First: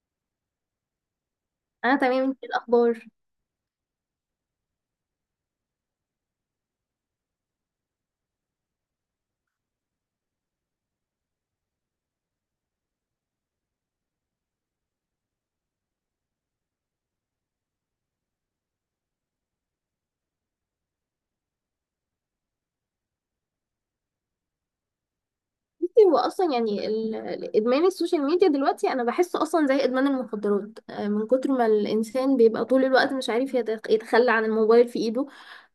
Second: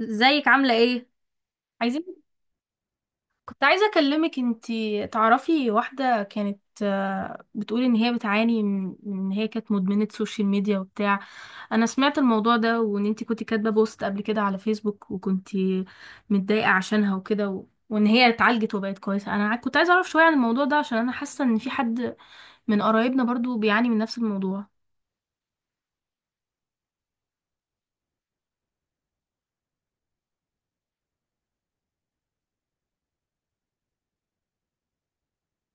ازيك عاملة ايه؟ انا تمام، عايزين. انت إيه الاخبار؟ كنت عايزة أكلمك، انتي تعرفي واحدة كانت، بتقول ان هي بتعاني من ان هي كانت مدمنة سوشيال ميديا وبتاع. انا سمعت الموضوع ده، وان انتي كنتي كاتبة بوست قبل كده على فيسبوك، وكنتي متضايقة عشانها وكده، وان هي اتعالجت وبقت كويسة. انا كنت عايزة اعرف شوية عن الموضوع ده، عشان انا حاسة ان في حد من قرايبنا برضو بيعاني من نفس الموضوع. بصي، هو اصلا يعني ادمان السوشيال ميديا دلوقتي انا بحسه اصلا زي ادمان المخدرات. من كتر ما الانسان بيبقى طول الوقت مش عارف يتخلى عن الموبايل في ايده.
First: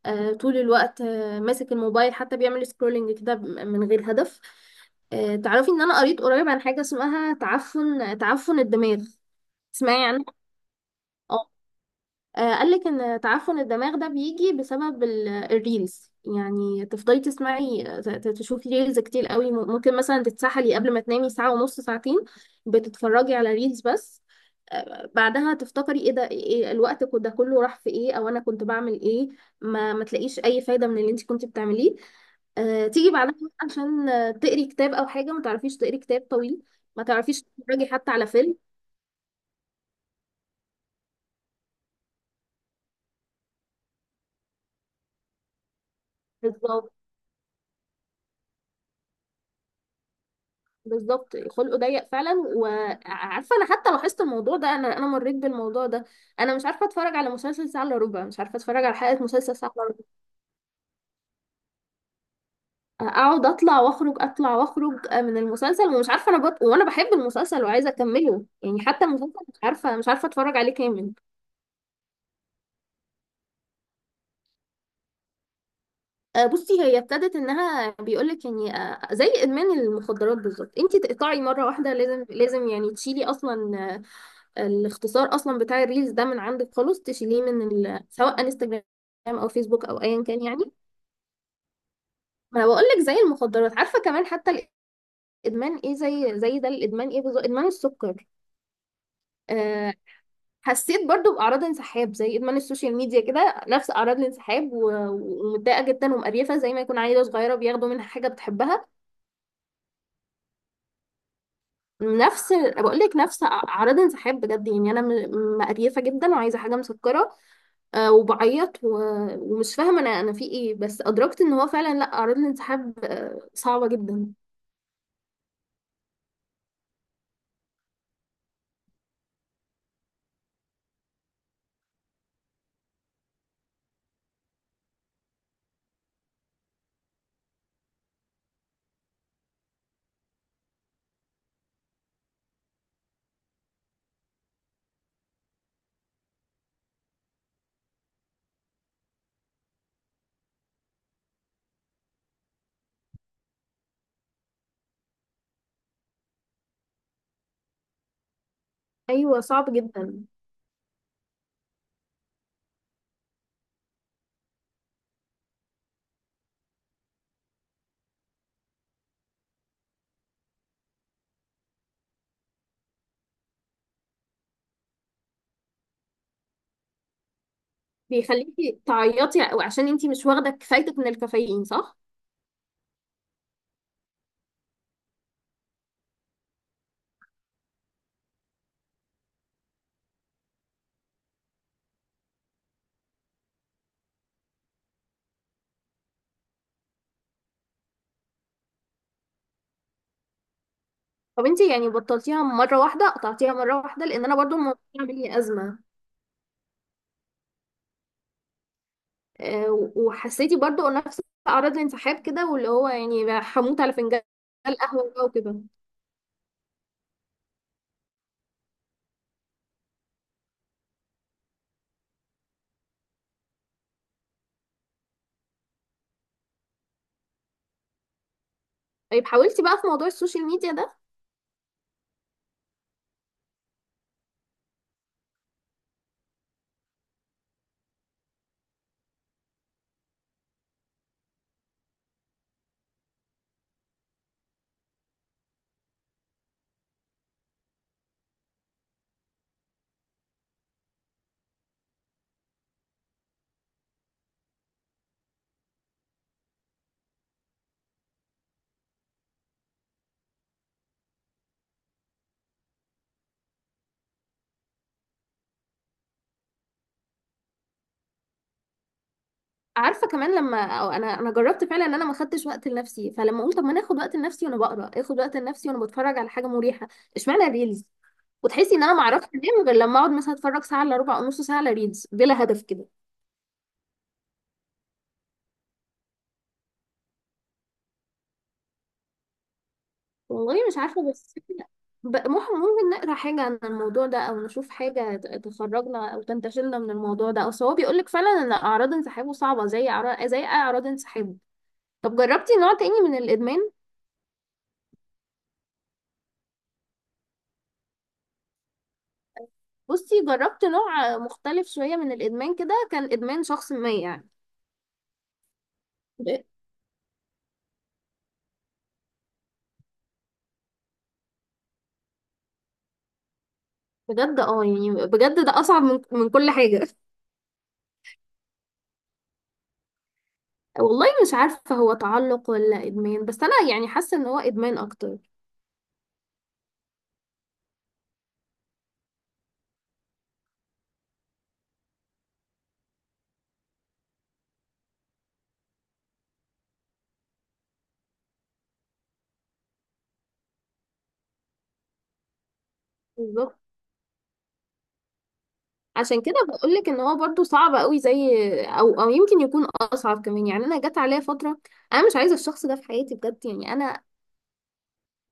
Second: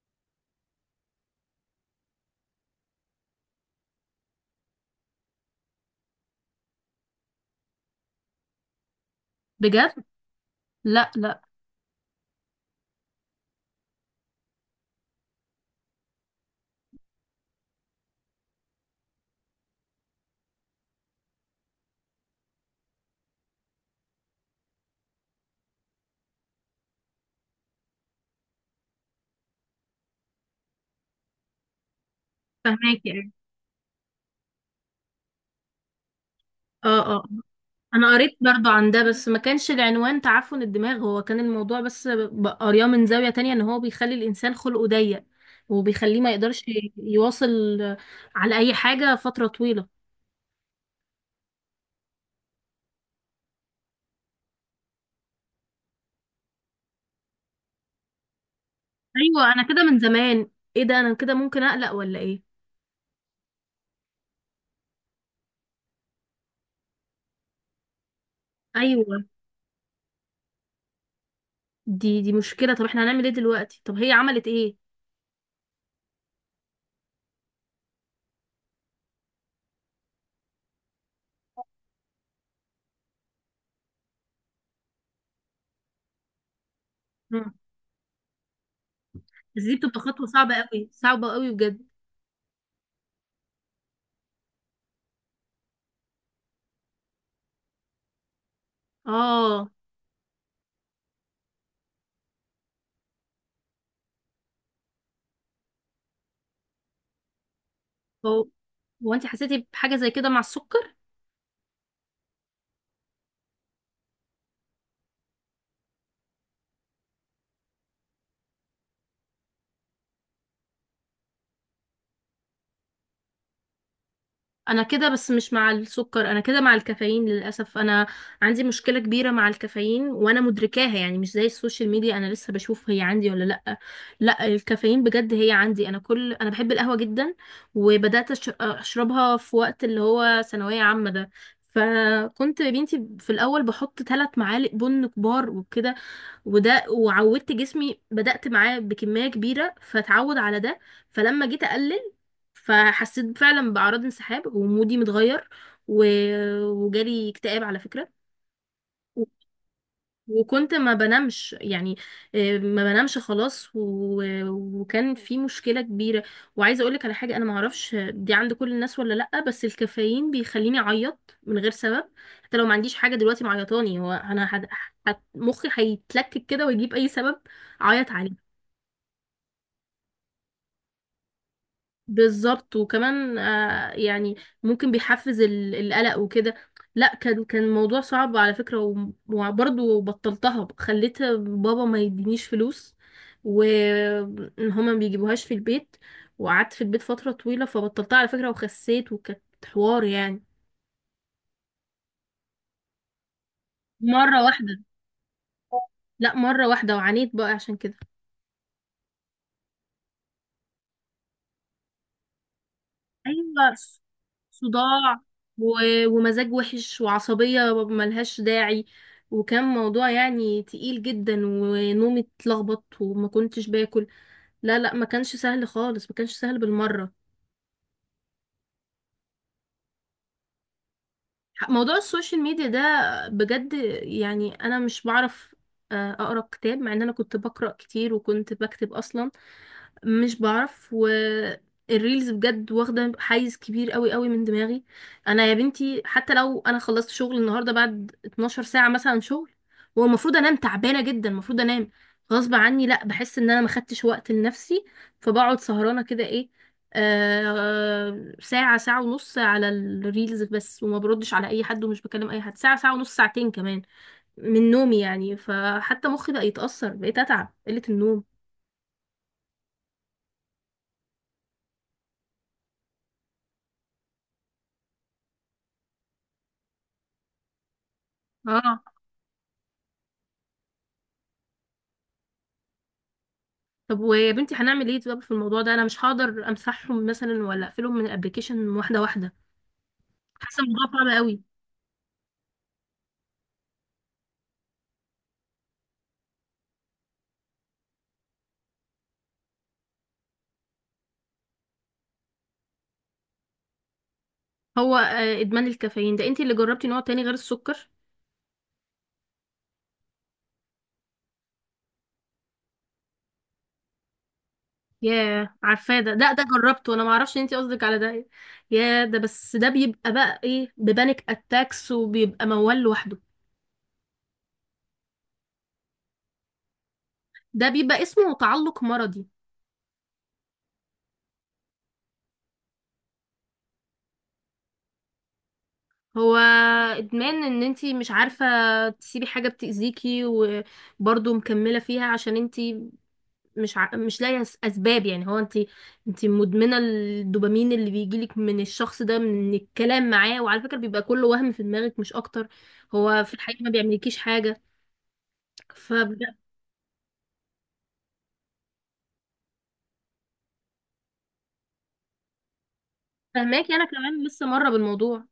طول الوقت ماسك الموبايل، حتى بيعمل سكرولنج كده من غير هدف. تعرفي ان انا قريت قريب عن حاجه اسمها تعفن الدماغ؟ بجد؟ تسمعي عنها؟ لا، لا. آه. قالك ان تعفن الدماغ ده بيجي بسبب الريلز. يعني تفضلي تسمعي تشوفي ريلز كتير قوي، ممكن مثلا تتسحلي قبل ما تنامي ساعة ونص، ساعتين. بتتفرجي على ريلز بس. بعدها تفتكري ايه ده، إيه الوقت ده كله راح في ايه، او انا كنت بعمل ايه. ما تلاقيش اي فايدة من اللي انت كنت بتعمليه. تيجي فهماكي. بعدها عشان تقري كتاب او حاجة، ما تعرفيش تقري كتاب طويل، ما اه، اه. تعرفيش تتفرجي حتى انا على قريت فيلم. برضو عن ده، بس ما كانش العنوان تعفن الدماغ، هو كان الموضوع، بس قرياه من زاوية تانية ان هو بيخلي الانسان خلقه ضيق، وبيخليه ما يقدرش بالظبط، يواصل على اي حاجة فترة طويلة. بالظبط خلقه ضيق فعلا، وعارفه، انا حتى لاحظت الموضوع ده، انا مريت بالموضوع ده. انا مش عارفه اتفرج على مسلسل ساعه الا ربع، مش عارفه اتفرج على حلقه ايوه، مسلسل انا ساعه كده الا من ربع. زمان. ايه ده، انا كده؟ ممكن اقلق ولا ايه؟ اقعد اطلع واخرج، اطلع واخرج من المسلسل، ومش عارفه انا وانا بحب المسلسل وعايزه اكمله يعني، حتى ايوه. المسلسل مش عارفه اتفرج عليه كامل. دي مشكلة، طب احنا هنعمل ايه دلوقتي؟ طب هي عملت ايه؟ بصي، هي ابتدت انها بيقولك يعني، زي ادمان المخدرات بالظبط، انت تقطعي مره واحده، لازم لازم يعني تشيلي اصلا الاختصار اصلا بتاع الريلز ده من عندك خالص، تشيليه مم. من سواء انستجرام او بس دي فيسبوك بتبقى او ايا خطوة كان صعبة يعني. قوي صعبة قوي بجد. ما بقول لك زي المخدرات، عارفه كمان حتى الادمان ايه، زي ده الادمان ايه، بالظبط ادمان السكر. اه. أه. حسيت برضو باعراض انسحاب زي ادمان السوشيال ميديا كده، نفس اعراض الانسحاب ومتضايقه جدا ومقريفه، زي ما يكون عيله صغيره بياخدوا منها حاجه هو بتحبها. هو انت حسيتي بحاجة زي كده مع السكر؟ نفس... بقول لك نفس اعراض انسحاب بجد يعني، انا مقريفه جدا وعايزه حاجه مسكره. وبعيط ومش فاهمه انا في ايه، بس ادركت ان هو فعلا، لا، اعراض الانسحاب صعبه جدا. انا كده، بس مش مع السكر، انا كده مع الكافيين. للاسف انا عندي مشكله كبيره مع الكافيين، وانا مدركاها، يعني مش زي السوشيال ميديا انا لسه بشوف هي عندي ولا لا. لا، الكافيين بجد هي عندي. انا بحب القهوه جدا، وبدات اشربها في وقت اللي هو ثانويه عامه ده، فكنت يا بنتي في الاول بحط 3 معالق بن كبار وكده، وده وعودت جسمي، بدأت معاه بكمية كبيرة فتعود على ده، فلما جيت أقلل فحسيت فعلا بأعراض انسحاب ومودي متغير، و... وجالي اكتئاب على فكرة. ايوه، صعب جدا. وكنت ما بنامش يعني، ما بنامش خلاص، وكان في مشكلة كبيرة. وعايزة اقولك على حاجة، انا ما اعرفش دي عند كل الناس ولا لأ، بس الكافيين بيخليني اعيط من غير سبب. حتى لو ما عنديش حاجة دلوقتي معيطاني، هو انا مخي هيتلكك كده ويجيب اي سبب اعيط عليه. بيخليكي تعيطي، وعشان انتي مش واخده كفايتك من الكافيين، صح؟ بالظبط. وكمان يعني ممكن بيحفز القلق وكده. لا، كان موضوع صعب على فكرة، وبرضه بطلتها، خليت بابا ما يدينيش فلوس، وهما ما بيجيبوهاش في البيت، وقعدت في البيت فترة طويلة فبطلتها على فكرة، وخسيت، وكانت حوار يعني. طب انتي يعني بطلتيها مره واحده، قطعتيها مره واحده، لان انا مرة برضو الموضوع واحدة. عامل لي ازمه. لا مرة واحدة، وعانيت بقى عشان كده. وحسيتي برضو نفس اعراض الانسحاب كده، واللي هو يعني ايوه. هموت على فنجان القهوه صداع، بقى وكده. ومزاج وحش وعصبية ملهاش داعي، وكان موضوع يعني تقيل جدا، ونومي اتلخبط، وما كنتش باكل. لا لا، ما كانش سهل خالص، ما كانش سهل بالمرة. طيب، حاولتي بقى في موضوع السوشيال ميديا ده؟ موضوع السوشيال ميديا ده. بجد، يعني انا مش بعرف اقرا كتاب، مع ان انا كنت بقرا كتير وكنت بكتب اصلا. مش بعرف، والريلز بجد واخدة حيز كبير قوي قوي من دماغي. انا يا بنتي حتى لو انا خلصت شغل النهاردة بعد 12 ساعة مثلا شغل، والمفروض انام تعبانة جدا، المفروض انام غصب عني، لا بحس ان انا ما خدتش وقت لنفسي، فبقعد سهرانة كده ايه، ساعة ساعة ونص على الريلز بس، وما بردش على اي حد ومش بكلم اي حد، ساعة ساعة ونص ساعتين كمان من نومي يعني، فحتى مخي بقى يتأثر، بقيت اتعب قلة النوم. عارفه كمان، لما أو انا جربت فعلا ان انا ما خدتش وقت لنفسي، فلما قلت طب ما انا اخد وقت لنفسي وانا بقرا، اخد وقت لنفسي وانا بتفرج على حاجه مريحه، اشمعنى الريلز؟ وتحسي اه. ان انا ما اعرفش انام غير لما اقعد مثلا اتفرج ساعه الا ربع او نص ساعه على ريلز بلا هدف كده. طب ويا بنتي هنعمل ايه؟ طب في الموضوع ده انا مش هقدر امسحهم مثلا، ولا اقفلهم من الابليكيشن واحده واحده. والله حاسه مش الموضوع عارفه، صعب بس قوي. ممكن نقرا حاجه عن الموضوع ده او نشوف حاجه تخرجنا او تنتشلنا من الموضوع ده، اصل هو بيقول لك فعلا ان اعراض انسحابه صعبه، زي اعراض انسحاب. طب جربتي نوع تاني من الادمان؟ هو ادمان الكافيين ده، انتي اللي جربتي نوع تاني غير السكر؟ بصي، جربت نوع مختلف شوية من الإدمان كده، كان إدمان شخص ما يعني ياه عارفاه ب- ده جربته، انا ما اعرفش انتي قصدك على ده؟ يا ده، بس ده بيبقى بقى ايه، ببانيك اتاكس، وبيبقى موال لوحده. بجد، اه، يعني بجد ده أصعب من كل حاجة. ده بيبقى اسمه تعلق مرضي. والله مش عارفة، هو تعلق ولا إدمان، بس أنا يعني حاسة إن هو إدمان أكتر. هو ادمان، ان انتي مش عارفه تسيبي حاجه بتاذيكي، وبرضه مكمله فيها، عشان انتي مش لاقيه اسباب، يعني هو انت مدمنه الدوبامين اللي بيجيلك من الشخص ده، من الكلام معاه، وعلى فكره بيبقى كله وهم في دماغك مش اكتر. هو في بالظبط. الحقيقه ما بيعملكيش حاجه. عشان ففهماكي. كده بقولك إن هو برضو صعب قوي، زي أو يمكن يكون أصعب كمان، يعني أنا جت عليا فترة أنا مش عايزة الشخص ده في حياتي، بجد انا يعني أنا كمان لسه مره بالموضوع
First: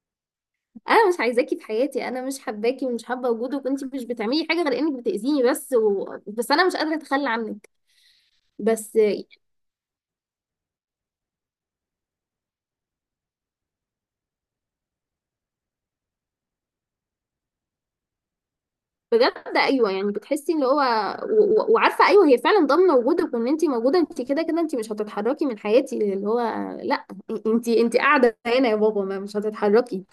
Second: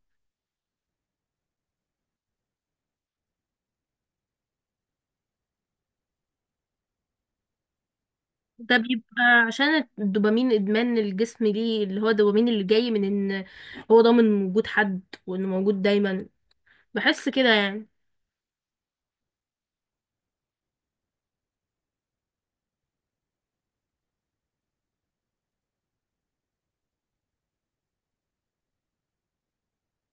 أنا مش عايزاكي في حياتي، أنا مش حباكي ومش حابة وجودك، وأنتي مش بتعملي حاجة غير إنك بتأذيني بس بس أنا مش قادرة أتخلى عنك. ده، بس بيبقى عشان الدوبامين ادمان الجسم ليه، اللي هو الدوبامين اللي جاي من ان هو ضامن وجود حد، وانه موجود دايما، بحس كده يعني. بجد، ايوه يعني بتحسي ان هو وعارفه، ايوه هي فعلا ضامنه وجودك وان انت موجوده، انت كده كده انت مش هتتحركي من حياتي، اللي هو لا، انت قاعده هنا يا بابا، ما مش هتتحركي.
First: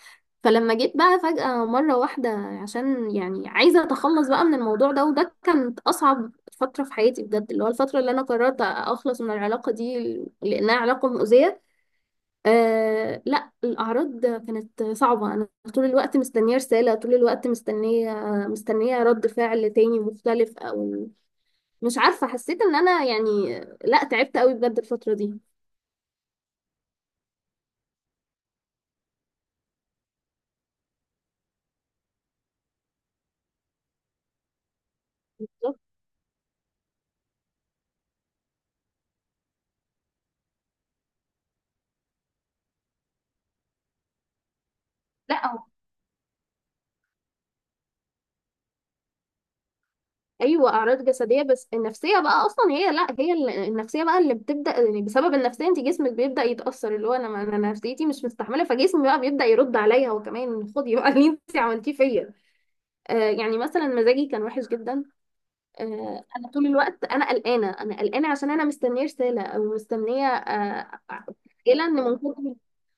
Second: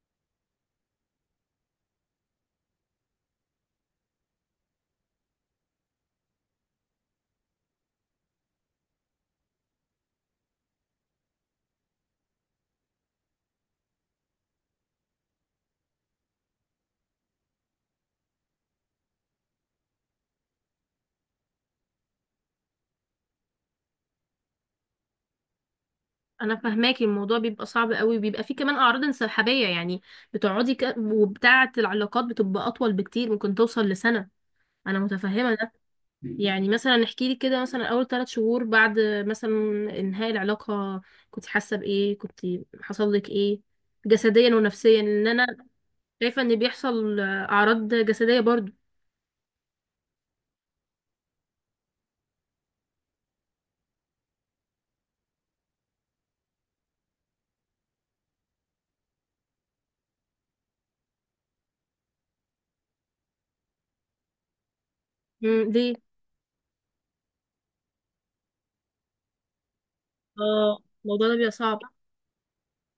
فلما جيت بقى فجأة مرة واحدة، عشان يعني عايزة أتخلص بقى من الموضوع ده، وده كانت أصعب فترة في حياتي بجد، اللي هو الفترة اللي أنا قررت أخلص من العلاقة دي، لأنها علاقة مؤذية. آه لا، الأعراض كانت صعبة، أنا طول الوقت مستنية رسالة، طول الوقت مستنية، مستنية رد فعل تاني مختلف، أو مش عارفة، حسيت إن أنا يعني، لا، تعبت قوي بجد الفترة دي. انا فهماكي، الموضوع بيبقى صعب قوي، بيبقى فيه كمان اعراض انسحابيه، يعني بتقعدي وبتاعه العلاقات بتبقى اطول بكتير، ممكن توصل لسنه. انا متفهمه ده. بالظبط. مم. يعني مثلا احكي لي كده، مثلا اول 3 شهور بعد مثلا انهاء العلاقه، كنت حاسه بايه، كنت حصل لك ايه جسديا ونفسيا، لان لا انا أهو. شايفه ان بيحصل اعراض جسديه برضو. أيوة، أعراض جسدية، بس النفسية بقى أصلا هي، لا، هي النفسية بقى اللي بتبدأ، يعني بسبب النفسية أنت جسمك بيبدأ يتأثر، اللي هو أنا نفسيتي مش مستحملة فجسمي بقى بيبدأ يرد عليا هو كمان، خدي بقى اللي أنت عملتيه فيا. يعني مثلا مزاجي كان وحش جدا. ليه؟ انا طول الوقت انا قلقانه، عشان انا مستنيه رساله او مستنيه اه، الموضوع ده بيبقى صعب. متخيله ان من كتر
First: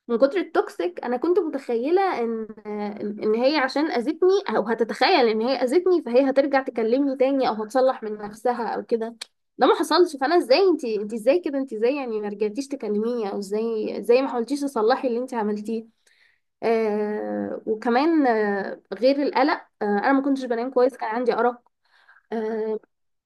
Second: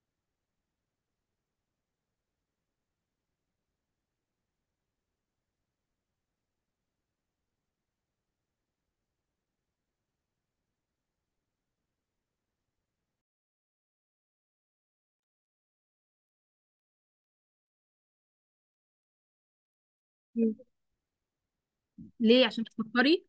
من كتر التوكسيك، انا كنت متخيله ان هي عشان اذتني، او هتتخيل ان هي اذتني فهي هترجع تكلمني تاني او هتصلح من نفسها او كده. ده ما حصلش، فانا ازاي، انت ازاي كده، انت ازاي يعني ما رجعتيش تكلميني، او ازاي ما حاولتيش تصلحي اللي انت عملتيه. وكمان، غير القلق، انا ما كنتش مم. بنام كويس، كان عندي ارق. ليه، عشان آه، بتفكري؟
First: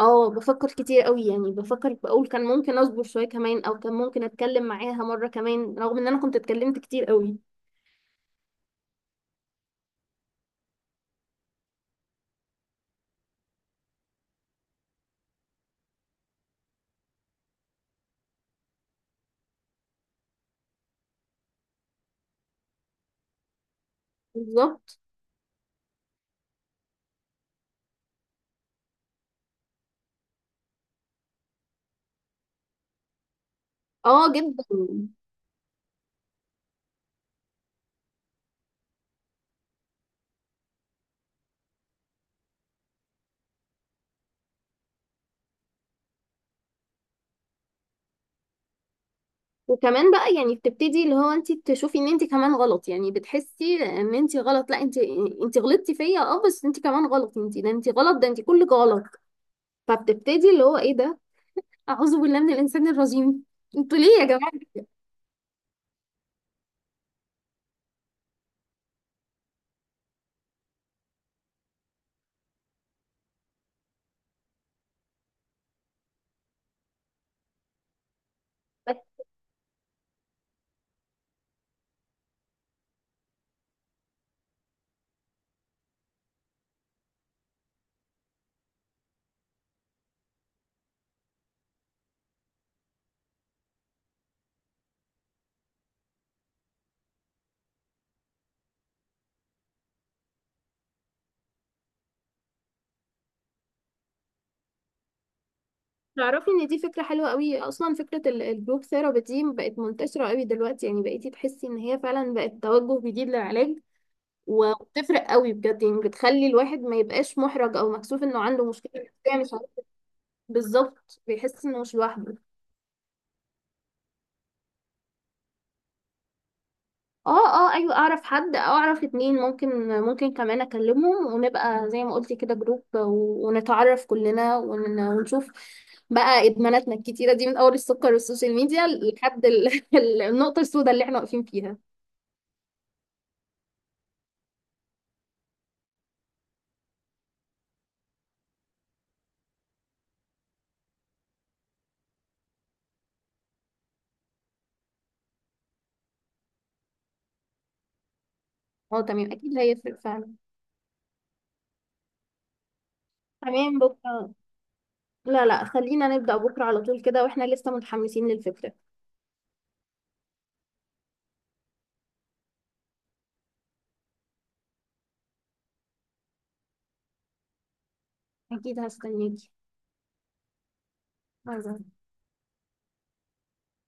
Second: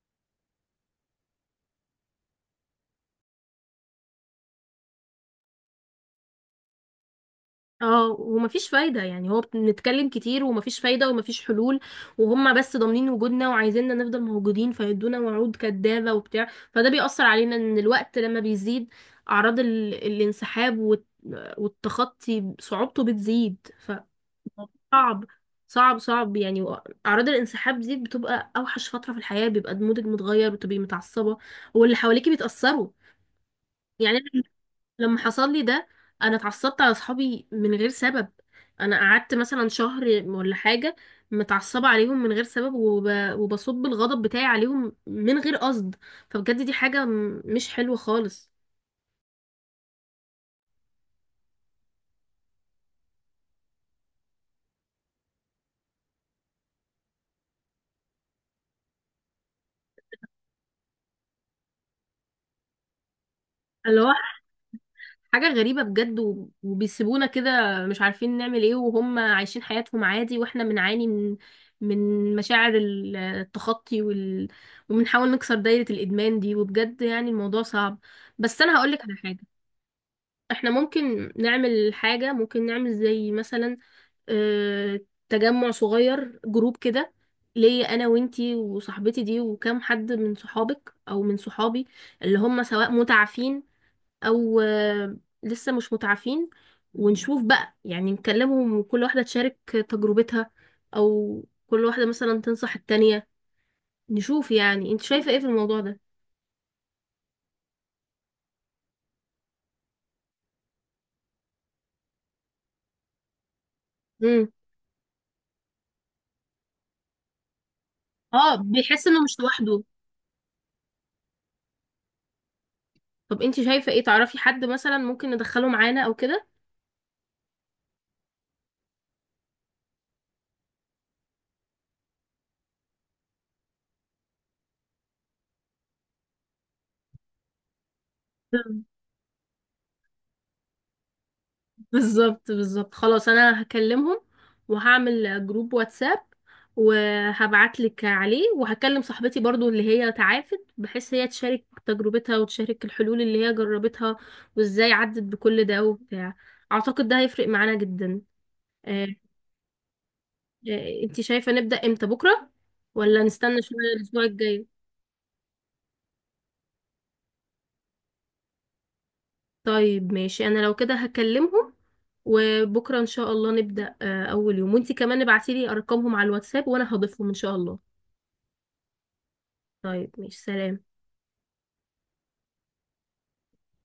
اه، بفكر كتير قوي، يعني بفكر بقول كان ممكن اصبر شويه كمان، او كان ممكن اتكلم معاها مره كمان، رغم ان انا كنت اتكلمت كتير قوي. اه. ومفيش فايدة يعني، هو بنتكلم كتير ومفيش فايدة ومفيش حلول، وهم بس ضامنين وجودنا وعايزيننا نفضل موجودين، فيدونا وعود كدابة وبتاع، فده بيأثر علينا، ان الوقت لما بيزيد أعراض الانسحاب والتخطي، صعوبته بتزيد فصعب. بالظبط. صعب، صعب، صعب يعني. أعراض الانسحاب دي بتبقى أوحش فترة في الحياة، بيبقى مودك متغير، وتبقي متعصبة، واللي حواليكي بيتأثروا يعني. اه، جدا. لما حصل لي ده انا اتعصبت على اصحابي من غير سبب، انا قعدت مثلا شهر ولا حاجه متعصبه عليهم من غير سبب، وبصب الغضب بتاعي عليهم من غير قصد، فبجد دي حاجه مش حلوه خالص. وكمان بقى يعني بتبتدي، اللي هو انت تشوفي ان انت كمان غلط، يعني بتحسي ان انت غلط، لا انت، انت غلطتي فيا، اه، بس انت كمان غلط، انت غلط، ده انت كلك غلط. فبتبتدي اللي هو ايه ده، اعوذ بالله من الانسان الرجيم! انتوا اللي هو ليه يا جماعه؟ حاجه غريبه بجد، وبيسيبونا كده، مش عارفين نعمل ايه، وهم عايشين حياتهم عادي، واحنا بنعاني من مشاعر التخطي وبنحاول نكسر دايره الادمان دي، وبجد يعني الموضوع صعب. بس انا هقولك على حاجه، احنا ممكن نعمل حاجة، ممكن نعمل زي مثلا آه، تجمع صغير، جروب كده، ليا انا وانتي وصاحبتي دي وكام حد من صحابك او من صحابي، اللي هم سواء متعافين او لسه مش متعافين، ونشوف بقى يعني نكلمهم، وكل واحدة تشارك تجربتها، او كل واحدة مثلا تنصح التانية. نشوف يعني انت شايفة ايه في الموضوع ده. تعرفي ان دي فكرة حلوة قوي اصلا، فكرة الجروب ثيرابي دي بقت منتشرة قوي دلوقتي، يعني بقيتي تحسي ان هي فعلا بقت توجه جديد للعلاج، امم. وبتفرق قوي بجد، يعني بتخلي الواحد ما يبقاش محرج او مكسوف انه اه، عنده مشكلة بيحس انه نفسية مش مش لوحده. عارف. بالظبط، بيحس انه مش لوحده. طب انت شايفة ايه، تعرفي حد مثلا ممكن ندخله معانا او كده؟ اه، اه، ايوه اعرف حد او اعرف اتنين، ممكن، ممكن كمان اكلمهم، ونبقى زي ما قلتي كده جروب ونتعرف كلنا ونشوف بقى ادماناتنا الكتيرة دي، من اول السكر والسوشيال ميديا لحد النقطة السوداء اللي احنا واقفين فيها. بالظبط، بالظبط، خلاص انا هكلمهم وهعمل جروب واتساب وهبعتلك عليه، وهكلم صاحبتي برضو اللي هي تعافت، بحيث هي تشارك تجربتها وتشارك الحلول اللي هي جربتها، وازاي عدت بكل ده وبتاع. اعتقد ده هيفرق معانا جدا. اه، اه، تمام، اكيد هيفرق فعلا. اه. انت شايفة نبدأ امتى؟ بكرة ولا نستنى تمام، شوية الاسبوع بكرة؟ الجاي؟ لا، لا، خلينا نبدأ بكرة على طول كده واحنا لسه متحمسين للفكرة. طيب ماشي، انا لو كده هكلمهم، وبكره ان شاء الله نبدأ اول يوم، وانتي كمان ابعتيلي ارقامهم على الواتساب، وانا هضيفهم ان شاء الله. اكيد، هستناكي. طيب ماشي، سلام.